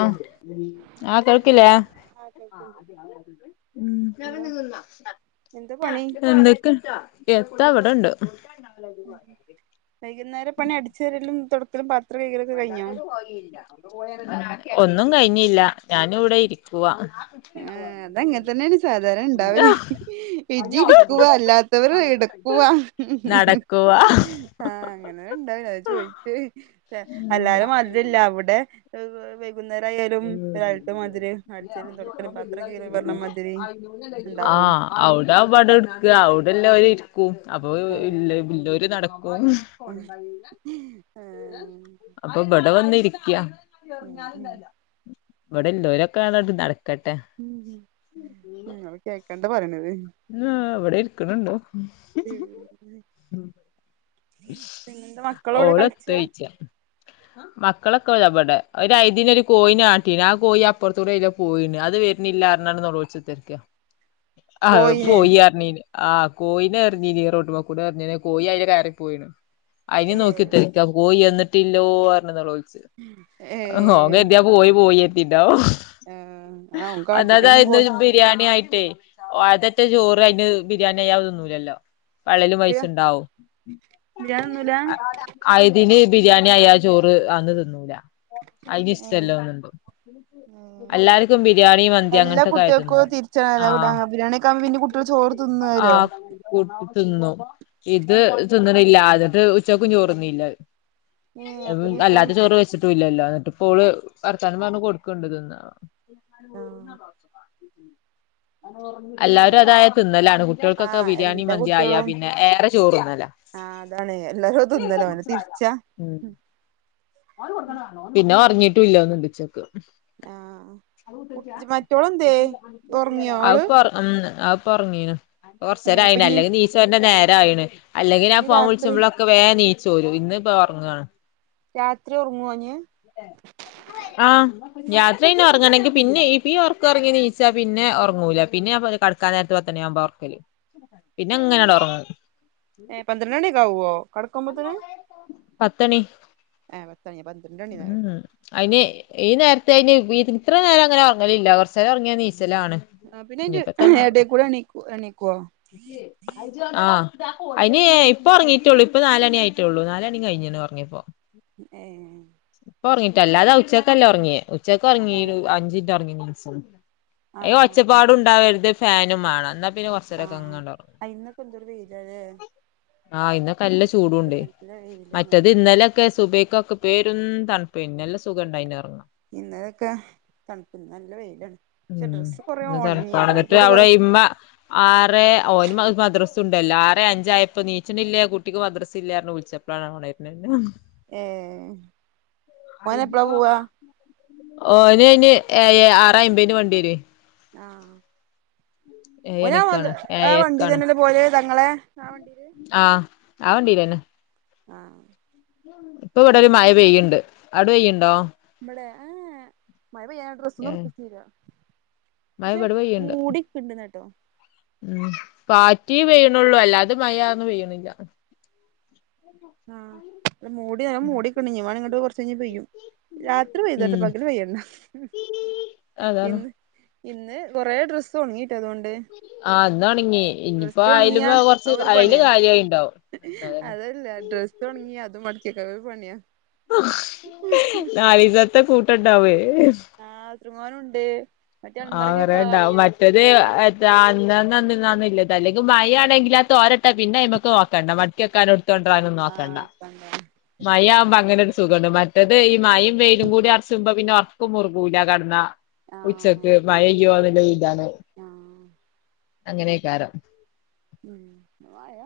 Hello ആഹ് കേൾക്കില്ലേ ആ കേൾക്ക്ണ്ട് എന്തോ എന്താ പണി [unintelligible] എത്ത ഇവിടെണ്ട് ഉമ് മ് വൈകുന്നേര പണി അടിച്ച് വാരലുംതൊടപ്പലുംപാ ഒന്നുംകഴിഞ്ഞില്ല ഞാനിവിടെ ഇരിക്കുവ ആ അതങ്ങനെതന്നെയാണ് സാധാരണഇണ്ടാവല് ഇജ്ജ് ഇരിക്കുവ അല്ലാ ഒര് റീട് പോവാ നടക്കുവാ ആ അങ്ങനെ ഉണ്ടാവില്ലചോയിച്ച് അല്ലാരുംമാതിരിഅല്ല അവിടെ വൈ വൈകുന്നേരയാലും ഒരാളക്ക് മതിരെ ആഴ്‌ചേലുംതൊറക്ക് ഇണ്ടാകും അഹ്‌ അവിടെആകുബാട് ഇട്ക്ക അവിടെല്ലോര് ഇരിക്കും അപ്പൊ വ ആഹ് ഇല്ലൊനടക്കും [unintelligible] ആഹ് അപ്പൊ ഇവിടെവന്ന്ഇരിക്കയാ ഉം ഉം ഇവിടെഎല്ലാരുംക്കെആളൊണ്ട് നടക്കട്ടെ ഉം ഇങ്ങൾ കേക്കണ്ടാ പറയണത് ഇന്ന് ഇവിടെഇരിക്ക്ണ്ട് പിന്നെ പിന്നെന്താമക്കളോടെകളിച്ചയാ ആഹ് മക്കളൊക്കെതവിടെ ഒരുആയിദിന ഒരു കോയിനെആട്ടിനെ ആ കോഴിഅപ്പുറത്തൂടെക്കെപോയിന്ന് അത് വ ഇന്നില്ലാരുന്നല്ലോ ഉച്ചത്തേക്ക് ആത് പോയിനെ പോയിഅറിഞ്ഞില് ആ കോയിനെ എറിഞ്ഞിനീ റോഡ്മേകൂടെ എറിഞ്ഞേനി കോയി അയിലെ കേറിപ്പോയിഅയിന് നോക്കികുത്തർ ക്യാ കോഴിയെന്ന്ട്ടില്ലോ അർണ് നൊളോൾ ച്ച്. ഏ അഹ് ഓൻകര്തി പോയിപോയികെര്തി ആഹ് ആ ഓൻ കാട്ടിട്ടൊന്നും ണ്ടാവുംഒന്നമത് ബിരിയാണിആയിട്ടേ അതൻ്റെചോറ് അതിന് ബിരിയാണി അയാതിന്നുലലോ പള്ളേല് പോയില്ല പൈച്ച്ണ്ടാവും ബിരിയാണിയൊന്നുല്ല ആയതിന് ബിരിയാണി ആയാ ചോറ് ആന്ന് തിന്നൂല അതിന് ഇഷ്ടല്ല ഓതമ്പ് ഉം അങ്ങനത്തൊക്കെ ആയി തിന്നും എല്ലാകുട്ടികൾക്കുംതിരിച്ച ആഹ് ബിരിയാണിക്കെ പ്പൊ പിന്നെ കുട്ടികള് ചോറ്തിന്നൊല്ലോ ആഹ് കൂട്ടി തിന്നു ഇത് തിന്നണില്ല അതെന്തേ ഉച്ചക്കും ചോർന്നില്ലത് ഏഹ് അത് അപ്പൊ ഇനിയെത്താ അല്ലാത്ത ചോറ് വെച്ചിട്ടും ഇല്ലല്ലോ എന്നിട്ട്പ്പോള് വർത്താനം പറഞ്ഞ് കൊടുക്കണണ്ട് തിന്നാൻ ആഹ് അല്ല എല്ലാവരും സാധാരണ അതായത് തിന്നലാണ് കുട്ടികൾക്കൊക്കെ ആഹ് ബിരിയാണി എല്ലാ മതി ആയാപിന്നെ ഏറെചോറ് തിന്നല ആ അതാണ് എല്ലാരുംഅത് തി ന്നല് ഓൻ തിരിച്ചാ ഉം പിന്നെ ഒർങീട്ടുംല്ലന്ന് തൊന്നിണ്ട് ആഹ് കുട്ടി മറ്റോളെന്തേ ഉറങ്ങിയോ അഹ് ഓള് പൊറ് ഹ് മ് ആപ്പാ ഒർങ്ങീനു ഏഹ് ഇപ്പ കുറചെരായിണ് ഇനി അല്ലെങ്കിൽ നീശോന്റെ നേരമായിണ് അല്ലെങ്കി രാത്രി ഞാൻപോൺവിളിച്ചുമ്പോള് വേഗം നീച്ചോരും ഇന്ന് ഇപ്പംഒറങ്ങാണ് രാത്രിഒറങ്ങൊഞ്ഞ് ആഹ് രാത്രിന്നെ ഒറങ്ങണെങ്കി പിന്നെ ഈ പീഒർകൊറങ്ങിനീച്ചാ പിന്നെ ഒർങ്ങൂല പിന്നെ അപ് കട് [unintelligible] പത്തുമണിയാകുമ്പോ ഒറക്കല് പിന്നെ [unintelligible] ഏഹ് പന്ത്രണ്ട് മണിയൊക്കാവുവോ കെടക്കുമ്പോത്തിന് പത്തണി ഏഹ് പത്തണിയ പ ഉം അയിന് ഈ നേരത്തയിന് ഇത്ര നേരങ്ങനെ ഒറങ്ങലില്ല കൊറച്ചേരം ഒർങ്ങിയാ നീച്ചലാണ് ആ പിന്നെ അയ്ന്റെ ഇഞ്ഞിപ്പോ എത്താണാവോ എടെകൂടെ എണീക്കു എണീക്കുവോ ആഹ് അയ്ന് ഇപ്പോ ഒറങ്ങീട്ടോള്ളൂ ഇപ്പോ നാലണി ആയിട്ടോള്ളൂ നാലണി കഴിഞ്ഞാണ് ഒറങ്ങിപ്പോ ഏഹ് ഇപ്പൊ ഒർങ്ങിട്ടല്ലാതെ ഉച്ചക്കല്ല ഉറങ്ങിയേ ഉച്ചക്ക് ഏഹ് ഉറങ്ങിരു അഞ്ചിൻറ്റ് ഒർങ്ങിനിസം എ ആഹ് ആഹ് ഒച്ചപ്പാടുണ്ടാവര്ത് ഫാനും മാണം എന്നാ പിന്നെ കൊർ ആഹ് ആയിന്നപ്പെന്തൊരു വെയിലാലേ ആഹ് ഇന്നൊക്കല്ല ചൂടുണ്ട് നല്ല വെയില് നല്ല മറ്റത് ചൂട് ഇന്നലെ ക്കെ സുബൈക്കൊക്കെ പേരുന്തണ്പ്പേനു നല്ല സുഖംണ്ടായിനി ഒർങ്ങ ഇന്നതക്കെ തണുപ്പ്ന്ന് നല്ല വെയിലാണ് പഷേ ഉം ഡ്രസ്സ് കൊറേ ഇന്ന് ഒണങ്ങി തണുപ്പാണ് എന്നിട്ട് അതാണ്ടിപ്പത് കൊറ [unintelligible] ആറെ ഓന് മദ്രസ് ഉണ്ട് ല്ലാറെ അഞ്ചായപ്പൊ നീച്ചനില്ലേ കുട്ടിക്ക് മദ്രസ ഇല്ലാരന്ന് വിളിച്ച പ്പളാണ് ഒണരണേ നാ ഏഹ് ഓനെപ്പളാ പോവാ ഓന് അയ്ന് ഏഴ് ആറബ്ബതിന് വണ്ടി വരുവേ ആഹ് ഓഞാൻ ഓൽത് ഏഴണിക്കാണ് ആ വണ്ടി ഏഴരക്കാണ് തന്നെല്ലെ പോവല് തങ്ങളെ ആ വണ്ടീയില് ആഹ് ആ വണ്ടീലെന്നെ ആഹ് ഇപ്പൊവിടൊരു മഴ പെയ്യിണ്ട് അവിടെയ്യിണ്ടോ ഇബടെ ഏഹ് മഴ പെയ്യി ഏഹ് ഡ്രസ്സൊന്നിർതിട്ടീല മഴ പക്ഷെ ഇവിടെ പെയ്യ്ണ്ട് മൂടി ഇണ്ടന്ന് കേട്ടോ ഉം കാറ്റിയേ പെയ്യണുള്ളൂ അല്ലാതെ മഴന്നും പെയ്യണില്ല ആഹ് മൂടി മൂടിക്കണ്ട് ഇനിവാണേ ഇങ്ങട്ട് കൊറച്ചയ്ഞ് പെയ്യും രാ ത്രി പെയ്തോട്ടെ ഉം പകല് പെയ്യണ്ട അതാണ് ഇന്ന് ഇന്ന് കൊറേ ഡ്രസ്സ് ഒൺങ്ങിയിട്ടാ അതോണ്ട് ആഹ് ഇന്നൊൺങ്ങി ഇനിയിപ്പോ ഒണങ്ങിയാ അയലുമ്മ കൊർച്ച് അത് ഒരു അയല് പണിയാ കാലിയായിണ്ടാവും അതല്ല ഡ്രസ്സ് ഒൺങ്ങിയ അതുമ്മടക്കിയെക്കലൊര് പണിയാ നാലീസത്തെ കൂട്ടണ്ടാവ്‌വേ ആഹ് ത്രങ്ങാനുണ്ട് മറ്റേ ആഹ് അമ്മറക്കെ കൊറേ ഉണ്ടാവും കാലിയായി മറ്റത് അന്നന്നന്ന്നാണ് ള്ളത് അല്ലെങ്കിൽ മഴയാണെങ്കില് അ തോരട്ടെ പിന്നെ അയ്മ്മക്ക് നോക്കണ്ട മ ക്കക്കാനു എട്ത്തോണ്ടോവാനും നോക്കണ്ട പണ്ട് മയായാവുമ്പോ അങ്ങനൊരു സുഖണ്ട് മറ്റേത് ഈ മയും വെയിലും കൂടി അർച്ചുമ്പം പിന്ന ഒർക്ക് മുർകൂല കണ്ടാ ആഹ് ഉച്ചക്ക് മഴയ്യൊന്ന്ള്ള ഇതാണ് ആഹ് അങ്ങനെകാരം മ് മയ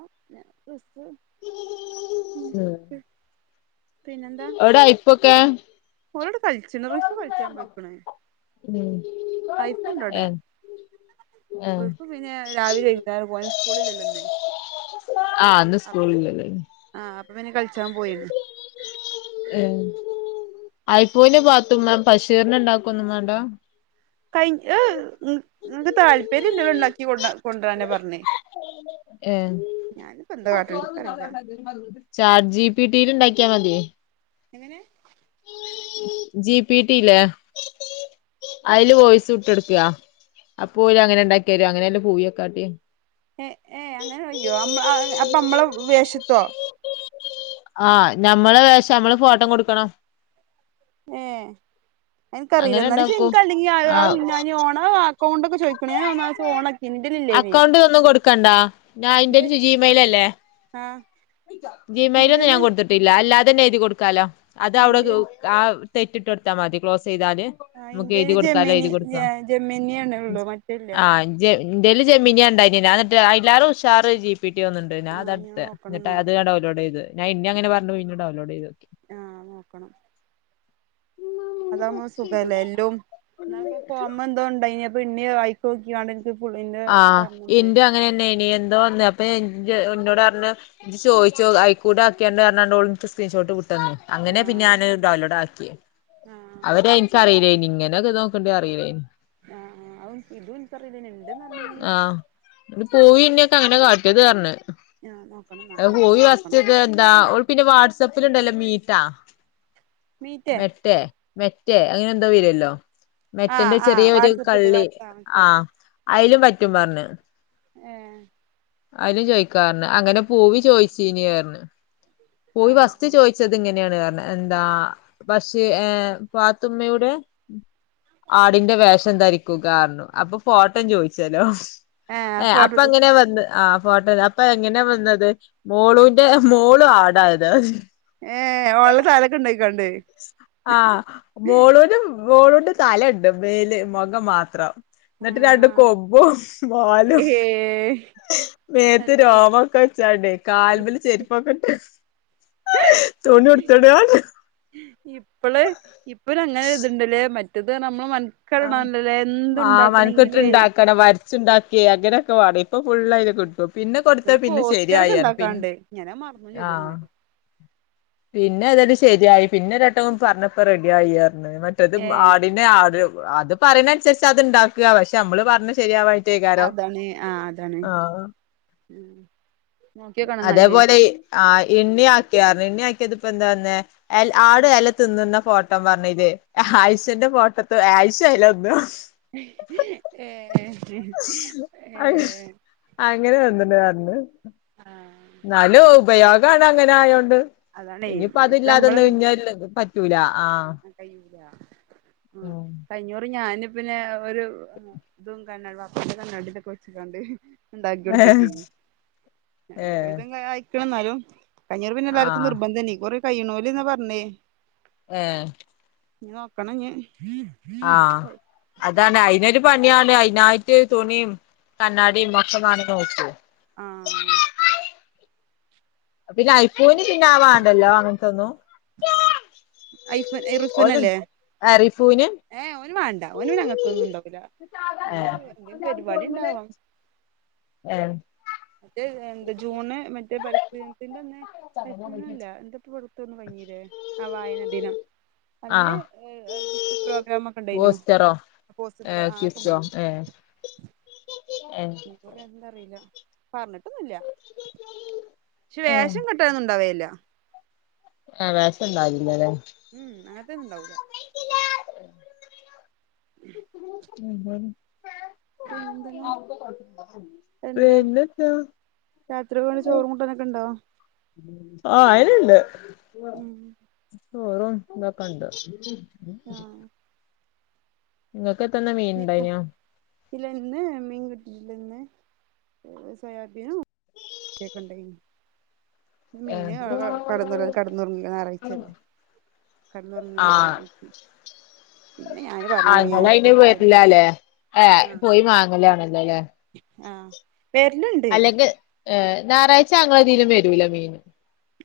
ൻക്ശ്ത് മ് പിന്നെന്താ എവിടായിപ്പൊക്കെ ഓളോട് കളിച്ചിണ് റിഷു കൾച്ചാൻ പോയിക്ക്ണ് ഉം ഹൈഫുണ്ടവിടെ ഏഹ് ഏഹ് റിഫു പിന്നെ രാവിലെ വെരും വേറെ പോവാൻ സ്കൂളില്ലല്ലോന്ന് ആഹ് ഇന്ന് സ്കൂളില്ലല്ലോലെ ആഹ് അപ്പ പിന്നെ കളിച്ചാൻ പോയിണ്ണ് ഏഹ് ആയിഫോണ്ന് പാത്തുമ്മാ ബഷീറിനെ ണ്ടാക്കൊന്നും വേണ്ട കൈ ഏഹ് ങ്ങക്ക് താല്പര്യള്ളത് ഇണ്ടാക്കി കൊ കൊണ്ടരാനാ പറഞ്ഞ് ഉ [unintelligible] ഞാനിപ്പെന്താ കാട്ട്ണ് ഇൻക്കറീല ചാറ്റ് ജി പി ടി ല് ഇണ്ടാക്കിയാ മതിയേ എങ്ങനെ? ജി പി ടി ല്ലേ അയില് വോയിസ് വി ട്ടോടുക്ക അപ്പോ ഓര് അങ്ങനെണ്ടാക്കിയരും അങ്ങനെല്ല പൂവിയോക്കാട്ട്യേ ഏഹ് ഏഹ് അങ്ങനെ കയ്യോ? അമ്മളാ അഹ് അപ്പ അമ്മളാ വേഷത്തൊ ആഹ് നമ്മള് പക്ഷേ ഞമ്മള് ഫോട്ടോം കൊടുക്കണം ഏഹ് എന്ക്കറീല അങ്ങനെ ന്നാലും പക്ഷേ ഇണ്ടാക്കും ഇന്ക് അല്ലെങ്ങി അഹ് അഹ് ആഹ് ഞാന് ഓണ് അക്കൗണ്ടൊക്കെ ചോയി പ്പ ഞാൻ ഒരു പ്രാവശ്യം ഓണാക്കിന് ഇന്റേലില്ലേനി. അക്കൗണ്ട് ഒന്നും കൊടുക്കണ്ടാ ഞാൻ ഓക്കേ ആഹ് ജി മെയിലൊന്നും ഞാൻ ഇന്റേല് കൊടുത്തിട്ട് കിട്ടില്ല അല്ലാതെന്നെ എഴുതി കൊടുക്കാലോ അത് അവിടെതു ഇന്റേല് ആ തെറ്റിട്ട് കൊടുത്താമതി ക്ലോസിയ്താല് ആ ഇന്റെയില് ജമ്നി ജമ്നിയാണ് ആഹ് ഇജ്ജ് ഇന്റേല് ജെമിന്യാണ്ടായിന് ഞാന്നിട്ട് അയിലാറ് ഉഷാറ് ജീ പി ട്ടി തോന്ന്ണ്ട്. ഞാ ആഹ് അതാ ഇനി ഇടുത്തേ. നോക്കണം ഇന്നട്ട് എന്നാ അത് ഡൗലോഡേയ്ത് ഞാൻ ഇന്നി അങ്ങനെ പറഞ്ഞു പിന്നെ ഡൗൺലോഡ് ചെയ്തോക്കി ആഹ് നോക്കണം അതാവുമ്പോ സുഖല്ലേ? എല്ലോം ന്നാളിപ്പോ പോമ്പോ എന്തോ ഇണ്ടായിനി. അപ്പോ ഇന്നിം ആയിക്കോക്ക്യാണ്ട് [unintelligible] ആഹ് ഇന്റെ അങ്ങനെന്നേയ്ണി എന്തോ ഒന്ന് അപ്പ ഞാൻ ഞ്ഞ് ഇന്നോടറഞ്ഞ് ഇജ്ജ് ചോദിച്ചോ അയിക്കൂടെ ആക്കിയാണ്ട് പറഞ്ഞോണ്ടോളിനിക്ക് സ്ക്രീൻഷോട്ട് വുട്ടെന്ന് അങ്ങനെ ആഹ് പിന്നത് ഡോലോഡ് ആക്ക്യേ ആഹ് അതോന്നിൻക്ക് അറീല്ലേനി ഇങ്ങനേ ഒക്കെ ഇത് നോക്ക്ണ്ട്ന്ന് അറീലേനി ആഹ് അഹ് അതും ഇതും ഇൻക്കറീലേനി ണ്ട്ന്ന് അറിഞ്ഞിനി അത് പോയി ഇന്ന്യൊക്കെ അങ്ങനെ കാട്ടിയത് പറഞ്ഞ് ആഹ് നോക്കണം ഇന്നാ അത് അവളോട് പൂവി ചോയിച്ചോക്കണം ഫസ്റ്റ്‌ത്ത എന്താ ഓള് പിന്നെ വാട്ട്സാപ്പിലുണ്ടല്ലോ മീറ്റാ മീറ്റേ മെട്ടേ മെറ്റേ അങ്ങനെ എന്തോ വര്വാല്ലോ ആഹ് മെറ്റന്റെ ആഹ് ചെറിയൊരു വാട്സപ്പില് കള്ളി. വാട്സ ആഹ് ആ മനസ്സിലായി അയിലും പറ്റും പറഞ്ഞ് ഏഹ് അയിലും ചോയിക്കാപറഞ്ഞ് അങ്ങനെ പൂവി ചോയിച്ചിനി പറഞ്ഞ് പൂവി ആഹ് ഫസ്റ്റ് ആഹ് ചോയി വച്ചത് ഇങ്ങനെയാണ് പറഞ്ഞ് എന്താ പക്ഷേ ഏഹ് പാത്തുമ്മയുടെ ആടിന്റെ വേഷം ധരിക്കുകാ പറഞ്ഞു അപ്പ ഫോട്ടം ചോയിച്ചല്ലോ ആഹ് ഏഹ് അപ്പോ ഫോട്ടോട്ട് എങ്ങനെ വന്ന് ആ ഫോട്ടോഗ്രാ ഇപ്പോ എങ്ങനെ വന്നത് മോളുന്റെ മോളു ആടായത് ഏഹ് ഓൾടെ താലൊക്കെ ഇണ്ടായിക്കോണ്ടോയി ആഹ് മോളൂനും മോളൂന്റെ തലണ്ട്. മേല് മൊഖം മാത്രം ഇന്നട്ട് രണ്ട് ആഹ് കൊമ്പും വാലും ഏഹ് മേത്ത് അല്ലേ രോമൊക്കെ വെച്ചാണ്ടെ കാല്മ്പ് ല് ചെരിപ്പൊക്കെട്ട് തുണി ഉട്ത്തുങ്ങാണ്ട് [unintelligible] ഇപ്പള് ഇപ്പൊരങ്ങനെ ഇത്ണ്ട്ല്ലേ മറ്റേത് നമ്മള് മ [unintelligible] ആ ണ്ട്ല്ലേ എന്തുണ്ടാക്കണെങ്കിലു ഏയ് ച്ച് ണ്ടാക്കി അങ്ങനൊക്കെ വാണേയ് ഇപ്പോ ഫുള്ളയില് കിട്ടും. പിന്ന കൊടുത്ത പിന്നെ പോസ്റ്ററൊക്കെ ശെരിയായിറഞ്ഞ് പി ഉണ്ടാക്കാണ്ട് ഞാനത് മറന്നും ആഹ് ചെയ്തിരുന്നാല് പിന്നെ ഏതാലും ശര്യായി. പിന്ന ഒരേട്ടം പറഞ്ഞപ്പ റെഡി ആയിറഞ്ഞ് ട്ടത് ഏ ആടിനെ ആട് അത് പറയിണേ അന്സരിച്ച് അത്ണ്ടാക്ക. പക്ഷേ അമ്മള് പറഞ്ഞ ശരിയാവാ അതാണ് ആഹ് അതാണ്. ഉം. നോക്കിയോക്കണംന്നാല് അതേപോലെ ആ എണ്ണി ആക്കിയാർന്ന്. എണ്ണി ആക്കിയതിപ്പന്താ വന്നേ? എ ൽ ആട് എല തിന്ന്ന്ന ഫോട്ടോ പറഞ്ഞിലെ ഹ ആയിഷന്റെ ഫോട്ട ത് [unintelligible] ഹ് [unintelligible] ഏഹ് സ് അഹ് അങ്ങനെ [unintelligible] [unintelligible] ന്നാലും ഉപയോഗാണ് അങ്ങനെ ആയോണ്ട് അതാണേ ഇഞ്പ്പോ ഇത് നമ്മള് അതില്ലാതോന്ന് ഞ്ഞാല്ല് പ ട്ടു ല ആഹ മ്ഹ് കയിഞ്ഞുറി ഞാന് പിന്നെ ഒരു തും കണ്ണാ പാപ്പാന്റെ കണ്ണാടിതോക്കെ വെച്ചിക്കാണ്ട് ണ്ടാക്കി ഉം കൊടുതക്കി. ഏ ഒരുവിധം അയിക്ണ് ന്നാലും [unintelligible] പിന്നെ ആ [inaudible] നിർബന്ധം നെക്കും കൊറെ കയ്യ്നോല് ന്നാ പർഞ്ഞെ ഏഹ് നോക്കണ ഞ്ഞെ ആഹ് അതാണ് അയിനൊരു പണിണ് അയിനായിറ്റ് തുണിയും കണ്ണാടിയും [unintelligible] [unintelligible] ആ പിന്നെ ഐഫുന് പിന്നെ ആവാണ്ടല്ലോ അങ്ങനത്തെന്നും ഐഫു ഓന് ഇർഫുനല്ലേ റിഫൂന് ഏ ഓന് വ ഒന് പിന്നെ അങ്ങത്തൊന്നും ണ്ടാകൂല ഏ എന്തേ പരിപാടി ണ്ടാവാം ഏഹ് മറ്റേ ന്താ ജൂണ് മറ്റേ പരിസ്ഥിദിന ത്തിന്റന്ന് പ്രെശനല്ല എന്തപ്പൊ പട്തോന്ന് കൈഞ്ഞി ആ വായന ദിനം. ആ അന്ന് എ ഏ കിസ് പ്രോഗ്രാമോക്കെ ണ്ടായിനോ? ബൂസ്റ്ററോ ഏ [unintelligible] [inaudible] [inaudible] [unintelligible] എന്തറില്ല പറഞ്ഞിട്ടൊന്നുല്ല ഏ ശേഷം ക ന്നുണ്ടാവേല്ല. എ വേഷം ണ്ടാവല്യലെ? മ് അങ്ങത്തെണ്ടാവും. [unintelligible] [unintelligible] പിന്നെന്തിനാ [unintelligible] പിന്നെന്താ? രാത്രി വേണ്ട ചോറു കൂട്ടാന്നൊക്കെ ണ്ടോ? ഓഹ് അയിന്ണ്ട് ഉം ചോറും തോക്കെണ്ട്. ആഹ് ങ്ങക്കെ ത്തന്ന് മീൻ ണ്ടായിനോ? ഇല്ലന്ന് മീൻകിട്ടില്ലന്ന് സോയാബീനും കെ കേ ണ്ടേയ് നു മീനു ആ കടന്നൊറ കെടന്നോറങ്ങാ ഞാറായ്ച്ചല്ലേ. കെടന്നൊറങ്ങി നേരെ ആ എണീറ്റ്. പിന്നെ ഞാന് ആ പർണോലെ ഞാൻ ഇങ്ങള് ഒറ്റ അയിന് കുല്ലേ വരില്ലാല്ലേ ഏ പോയി മാങ്ങലാണല്ലോ ലെ? ആഹ് വേര്ന് അല്ലെങ്ക് ഏഹ് ഞായറാഴ്ച ങ്ങളതിലും വെരൂല മീന്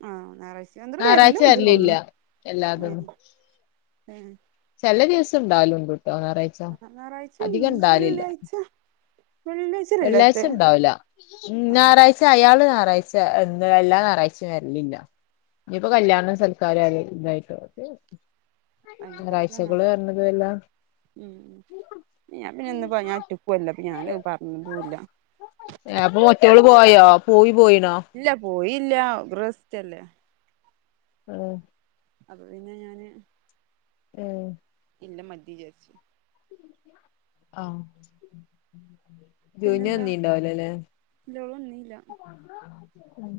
ആഹ ഞായറാഴ്ച [unintelligible] ഞായറാഴ്ച വരില്ണ്ട് വരലില്ല തോന്ന്ണ് ആ എല്ലാതൊന്നും ഏ ചെല ദിവസം ണ്ടാവാലുണ്ട് ട്ടോ ഞാറാ അ ഞായറാഴ്ചണ്ട് വെള്ളിയാഴ്ച വെള്ളി വെള്ളിയാഴ്ച ണ്ടാവുല ഞായറാഴ് ച് അയാള് ഞാറായ്ച്ച എന്ത എല്ലാ ഞായറാഴ്ചിമ് വെര്ലില്ല ഇനിപ്പോ കല്യാണ സ കാര്യല് [unintelligible] എല്ലാം [inaudible] ഉം ഉം ഞാൻ പിന്നെ ഒന്ന്റ്റക്കുല്ല അപ്പൊ ഞാൻ അത്പറഞ്ഞതുംല്ല അപ്പൊ മറ്റോള് പോയോ പൂവി പോയിനോ ഇല്ല പോയില്ല ഓൾക്ക് റസ്റ്റ് അല്ലെ ആഹ് അപ്പൊ പിന്നെ ഞാന് ഏഹ് പിന്നെ മതി വിചാരിച്ചു ആഹ് [inaudible] ജുനു പിന്നെന്താ വന്നിണ്ടാവുലല്ലേ ഇല്ല ഓള് വന്നീല്ല ഉം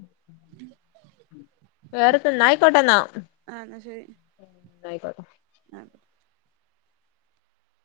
വേറെന്താ ന്നയിക്കോട്ടന്നാ ഉം ആഹ് എന്ന ആയിക്കോട്ടെ അതെ